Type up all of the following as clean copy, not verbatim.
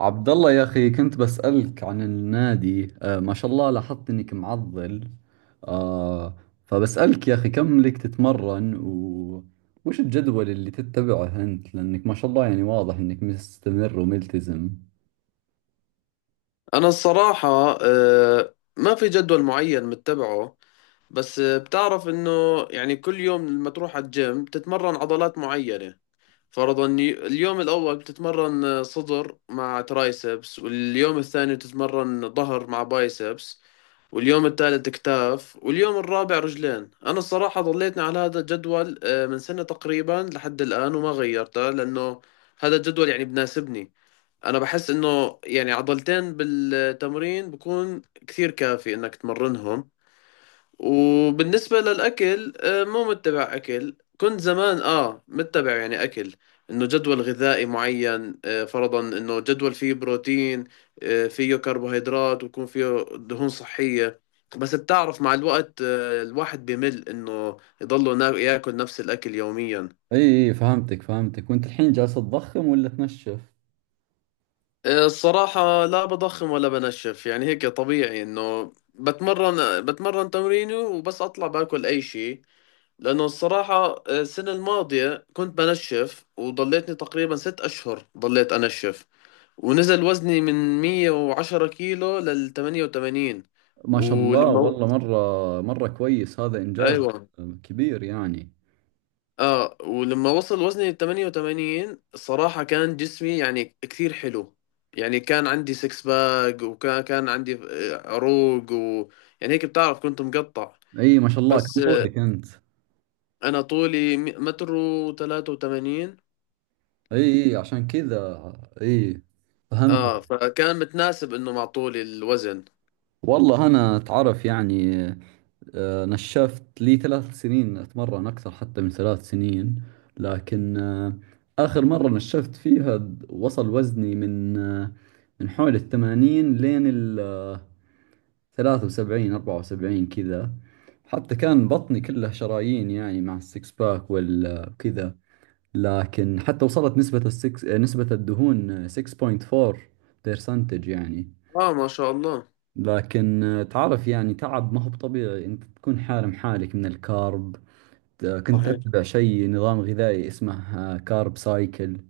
عبد الله، يا أخي، كنت بسألك عن النادي. ما شاء الله، لاحظت إنك معضل. آه فبسألك يا أخي، كم لك تتمرن وش الجدول اللي تتبعه أنت؟ لأنك ما شاء الله يعني واضح إنك مستمر وملتزم. أنا الصراحة، ما في جدول معين متبعه. بس بتعرف إنه يعني كل يوم لما تروح على الجيم بتتمرن عضلات معينة. فرضا اليوم الأول بتتمرن صدر مع ترايسبس، واليوم الثاني بتتمرن ظهر مع بايسبس، واليوم الثالث كتاف، واليوم الرابع رجلين. أنا الصراحة ضليتني على هذا الجدول من سنة تقريبا لحد الآن وما غيرته، لأنه هذا الجدول يعني بناسبني. انا بحس انه يعني عضلتين بالتمرين بكون كثير كافي انك تمرنهم. وبالنسبة للاكل، مو متبع اكل. كنت زمان متبع يعني اكل، انه جدول غذائي معين، فرضا انه جدول فيه بروتين، فيه كربوهيدرات، ويكون فيه دهون صحية. بس بتعرف مع الوقت الواحد بمل انه يضله ياكل نفس الاكل يوميا. إي إي، فهمتك فهمتك، وأنت الحين جالس تضخم ولا تنشف؟ الصراحة لا بضخم ولا بنشف، يعني هيك طبيعي انه بتمرن تمريني وبس، اطلع باكل اي شيء. لانه الصراحة السنة الماضية كنت بنشف وضليتني تقريبا ست اشهر ضليت انشف، ونزل وزني من 110 كيلو لل 88. ما شاء الله، ولما، والله مرة مرة كويس، هذا إنجاز. ايوه، كبير يعني. اه ولما وصل وزني 88 الصراحة كان جسمي يعني كثير حلو. يعني كان عندي سكس باك، وكان عندي عروق، و يعني هيك بتعرف كنت مقطع. إي ما شاء الله، بس كم آه، طولك أنت؟ انا طولي متر وثلاثة وثمانين. إي إي، عشان كذا. إي، اه فهمت. فكان متناسب انه مع طولي الوزن. والله أنا تعرف يعني، نشفت لي ثلاث سنين أتمرن، أكثر حتى من ثلاث سنين. لكن آخر مرة نشفت فيها وصل وزني من من حول الثمانين لين الثلاثة وسبعين، أربعة وسبعين كذا. حتى كان بطني كله شرايين يعني، مع السكس باك والكذا. لكن حتى وصلت نسبة السكس نسبة الدهون 6.4% يعني. اه ما شاء الله. لكن تعرف يعني، تعب، ما هو بطبيعي انت تكون حارم حالك من الكارب. كنت صحيح. اتبع شيء نظام غذائي اسمه كارب سايكل،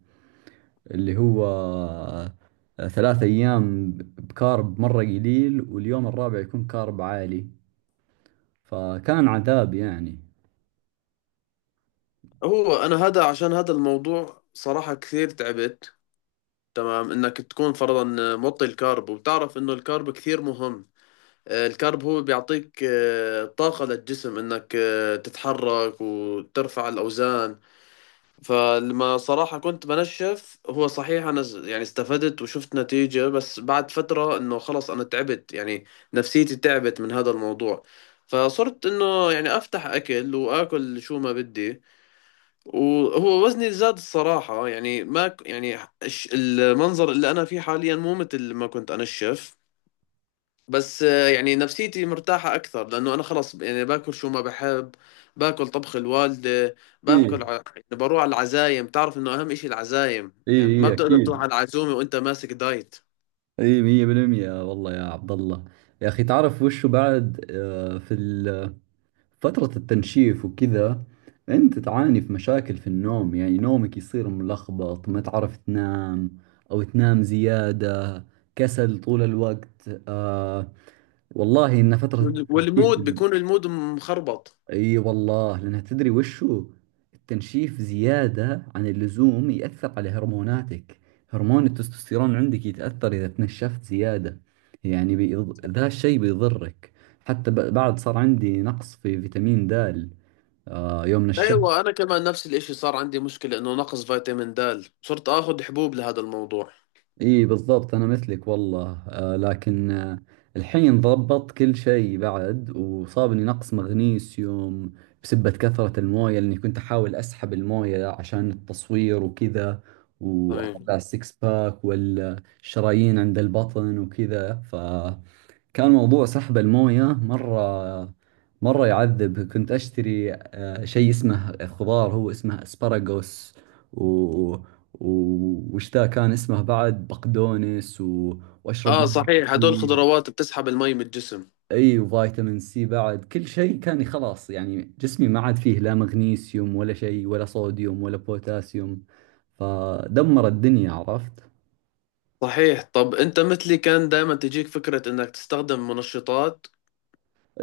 اللي هو ثلاث ايام بكارب مرة قليل، واليوم الرابع يكون كارب عالي. فكان عذاب يعني. هو انا هذا عشان هذا الموضوع صراحة كثير تعبت. تمام انك تكون فرضا موطي الكارب، وبتعرف انه الكارب كثير مهم. الكارب هو بيعطيك طاقة للجسم انك تتحرك وترفع الاوزان. فلما صراحة كنت بنشف، هو صحيح انا يعني استفدت وشفت نتيجة، بس بعد فترة انه خلص انا تعبت يعني، نفسيتي تعبت من هذا الموضوع. فصرت انه يعني افتح اكل واكل شو ما بدي، وهو وزني زاد الصراحة. يعني ما يعني المنظر اللي انا فيه حاليا مو مثل ما كنت انشف، بس آه، يعني نفسيتي مرتاحة أكثر لأنه أنا خلص يعني باكل شو ما بحب. باكل طبخ الوالدة، اي باكل يعني بروح على العزايم. تعرف إنه أهم إشي العزايم، اي، يعني ما اي بتقدر تروح اكيد. على العزومة وأنت ماسك دايت. اي مية بالمية، والله يا عبد الله، يا اخي، تعرف وشو بعد في فترة التنشيف وكذا، أنت تعاني في مشاكل في النوم؟ يعني نومك يصير ملخبط، ما تعرف تنام أو تنام زيادة، كسل طول الوقت. والله إن فترة التنشيف، والمود بيكون المود مخربط. أي والله، لأنها تدري وشو؟ التنشيف زيادة عن اللزوم يأثر على هرموناتك، هرمون التستوستيرون عندك يتأثر إذا تنشفت زيادة. يعني ذا الشيء بيضرك. حتى بعد صار عندي نقص في فيتامين د، يوم من الشهر. أيوة، أنا كمان نفس الإشي صار عندي مشكلة إنه نقص فيتامين د، صرت آخذ حبوب لهذا الموضوع. اي بالضبط، انا مثلك والله. لكن الحين ضبط كل شيء، بعد وصابني نقص مغنيسيوم بسبة كثرة الموية، لاني كنت احاول اسحب الموية عشان التصوير وكذا، صحيح. واطلع السكس باك والشرايين عند البطن وكذا. كان موضوع سحب المويه مره مره يعذب. كنت اشتري شيء اسمه خضار، هو اسمه اسبراغوس، و وش ذا كان اسمه بعد، بقدونس، واشرب آه مية صحيح، هدول كثير. خضروات بتسحب المي من الجسم. اي، وفيتامين سي بعد كل شيء. كان خلاص يعني جسمي ما عاد فيه لا مغنيسيوم ولا شيء ولا صوديوم ولا بوتاسيوم، فدمر الدنيا، عرفت. صحيح. طب أنت مثلي كان دائما تجيك فكرة إنك تستخدم منشطات؟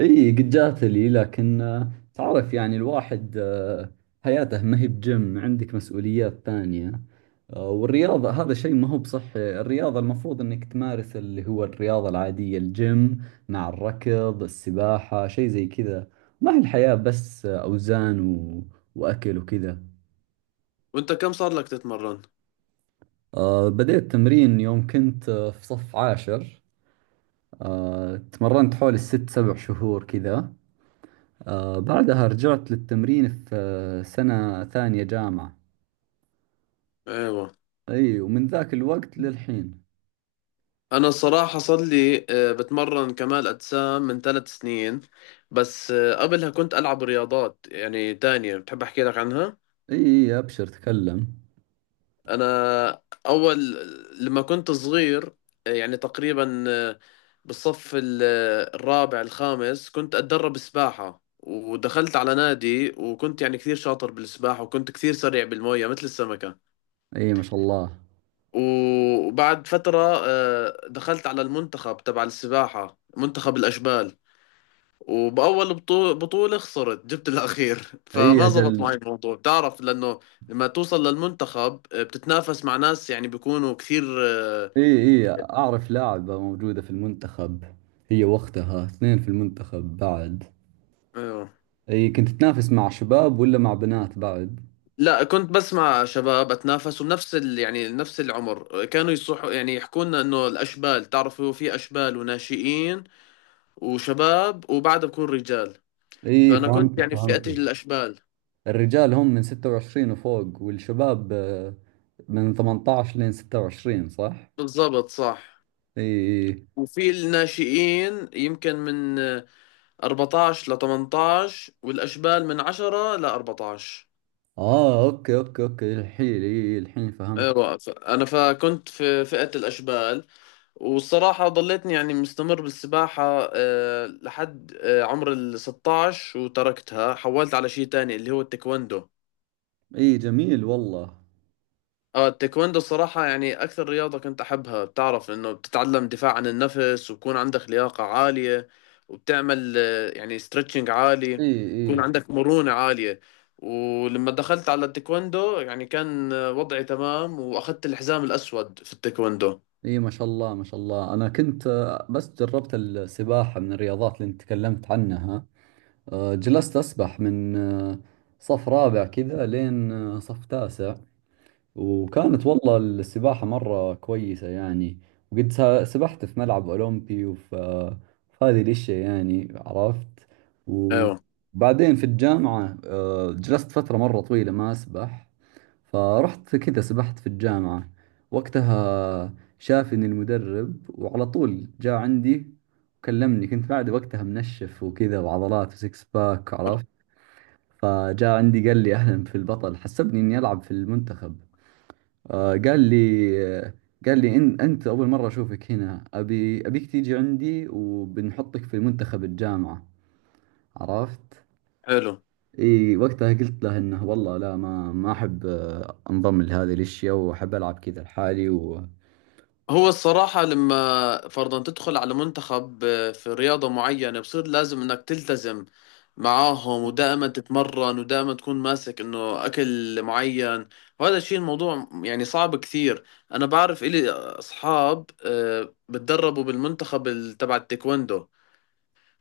اي قد جات لي، لكن تعرف يعني الواحد حياته ما هي بجيم، عندك مسؤوليات ثانية. والرياضة هذا شيء ما هو بصحي، الرياضة المفروض انك تمارس اللي هو الرياضة العادية، الجيم مع الركض، السباحة، شيء زي كذا. ما هي الحياة بس اوزان، و... واكل وكذا. وانت كم صار لك تتمرن؟ بديت تمرين يوم كنت في صف عاشر. تمرنت حوالي الست سبع شهور كذا. بعدها رجعت للتمرين في سنة ثانية جامعة. ايوه، اي، ومن ذاك الوقت للحين. انا الصراحة صار لي بتمرن كمال اجسام من ثلاث سنين. بس آه، قبلها كنت العب رياضات يعني تانية، بتحب احكي لك عنها؟ اي اي، ابشر تكلم. انا اول لما كنت صغير، يعني تقريبا بالصف الرابع الخامس كنت اتدرب سباحة، ودخلت على نادي، وكنت يعني كثير شاطر بالسباحة، وكنت كثير سريع بالمية مثل السمكة. اي ما شاء الله. وبعد فترة دخلت على المنتخب تبع السباحة، منتخب الأشبال. وبأول بطولة خسرت، جبت الأخير اي فما زبط معي اجل. الموضوع. بتعرف لأنه لما توصل للمنتخب بتتنافس مع ناس يعني بيكونوا كثير اي اي، اعرف لاعبة موجودة في المنتخب، هي وقتها اثنين في المنتخب بعد. آه، اي، كنت تنافس مع شباب ولا مع بنات بعد؟ لا، كنت بس مع شباب أتنافس وبنفس يعني نفس العمر. كانوا يصحوا يعني يحكوا لنا إنه الأشبال، تعرفوا في أشبال وناشئين وشباب وبعدها بكون رجال. اي، فأنا كنت فهمتك يعني في فئة فهمتك. الأشبال. الرجال هم من 26 وفوق، والشباب من 18 لين 26، صح؟ بالضبط صح. اي. وفي الناشئين يمكن من 14 ل 18، والأشبال من 10 ل 14. اه، اوكي اوكي اوكي، الحين اي، الحين فهمت. ايوه، انا فكنت في فئة الاشبال. والصراحة ضليتني يعني مستمر بالسباحة لحد عمر ال 16 وتركتها، حولت على شيء تاني اللي هو التايكوندو. اي، جميل والله. اه التايكوندو الصراحة يعني أكثر رياضة كنت أحبها. بتعرف إنه بتتعلم دفاع عن النفس، وبكون عندك لياقة عالية، وبتعمل يعني ستريتشنج اي عالي، اي. بكون عندك مرونة عالية. ولما دخلت على التايكوندو يعني كان وضعي تمام، وأخذت الحزام الأسود في التايكوندو. اي ما شاء الله، ما شاء الله. انا كنت بس جربت السباحة من الرياضات اللي انت تكلمت عنها. جلست اسبح من صف رابع كذا لين صف تاسع. وكانت والله السباحة مرة كويسة يعني. وقد سبحت في ملعب أولمبي، وف في هذه الأشياء يعني، عرفت. أيوه وبعدين في الجامعة جلست فترة مرة طويلة ما أسبح. فرحت كذا سبحت في الجامعة، وقتها شافني المدرب وعلى طول جاء عندي وكلمني، كنت بعد وقتها منشف وكذا، وعضلات وسكس باك، عرفت. فجاء عندي قال لي أهلا في البطل، حسبني إني ألعب في المنتخب. آه، قال لي آه، قال لي إن أنت أول مرة أشوفك هنا، أبي أبيك تيجي عندي وبنحطك في منتخب الجامعة، عرفت؟ حلو. إي، وقتها قلت له إنه والله لا، ما أحب أنضم لهذه الأشياء، وأحب ألعب كذا لحالي. و هو الصراحة لما فرضا تدخل على منتخب في رياضة معينة بصير لازم انك تلتزم معاهم ودائما تتمرن ودائما تكون ماسك انه اكل معين، وهذا الشيء الموضوع يعني صعب كثير. انا بعرف الي اصحاب بتدربوا بالمنتخب تبع التايكوندو،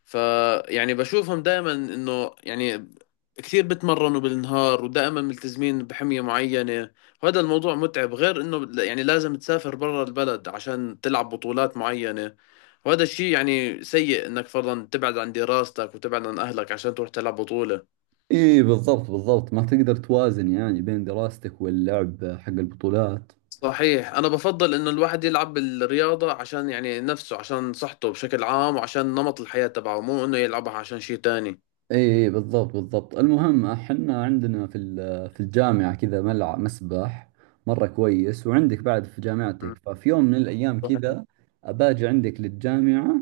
فيعني بشوفهم دائما انه يعني كثير بتمرنوا بالنهار ودائما ملتزمين بحمية معينة. وهذا الموضوع متعب، غير انه يعني لازم تسافر برا البلد عشان تلعب بطولات معينة، وهذا الشيء يعني سيء انك فرضا تبعد عن دراستك وتبعد عن اهلك عشان تروح تلعب بطولة. إي بالضبط بالضبط، ما تقدر توازن يعني بين دراستك واللعب حق البطولات. صحيح. انا بفضل انه الواحد يلعب بالرياضة عشان يعني نفسه، عشان صحته بشكل عام، وعشان نمط الحياة تبعه، مو انه يلعبها عشان شيء تاني. اي، إي بالضبط بالضبط. المهم احنا عندنا في في الجامعة كذا ملعب مسبح مرة كويس، وعندك بعد في م. جامعتك، ففي يوم من الايام صحيح. كذا اباجي عندك للجامعة،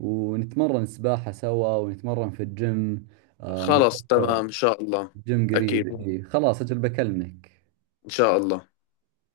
ونتمرن سباحة سوا ونتمرن في الجيم. خلص مرتفع تمام ان شاء الله. الجيم، قريب. اكيد إي خلاص، اجل بكلمك. ان شاء الله.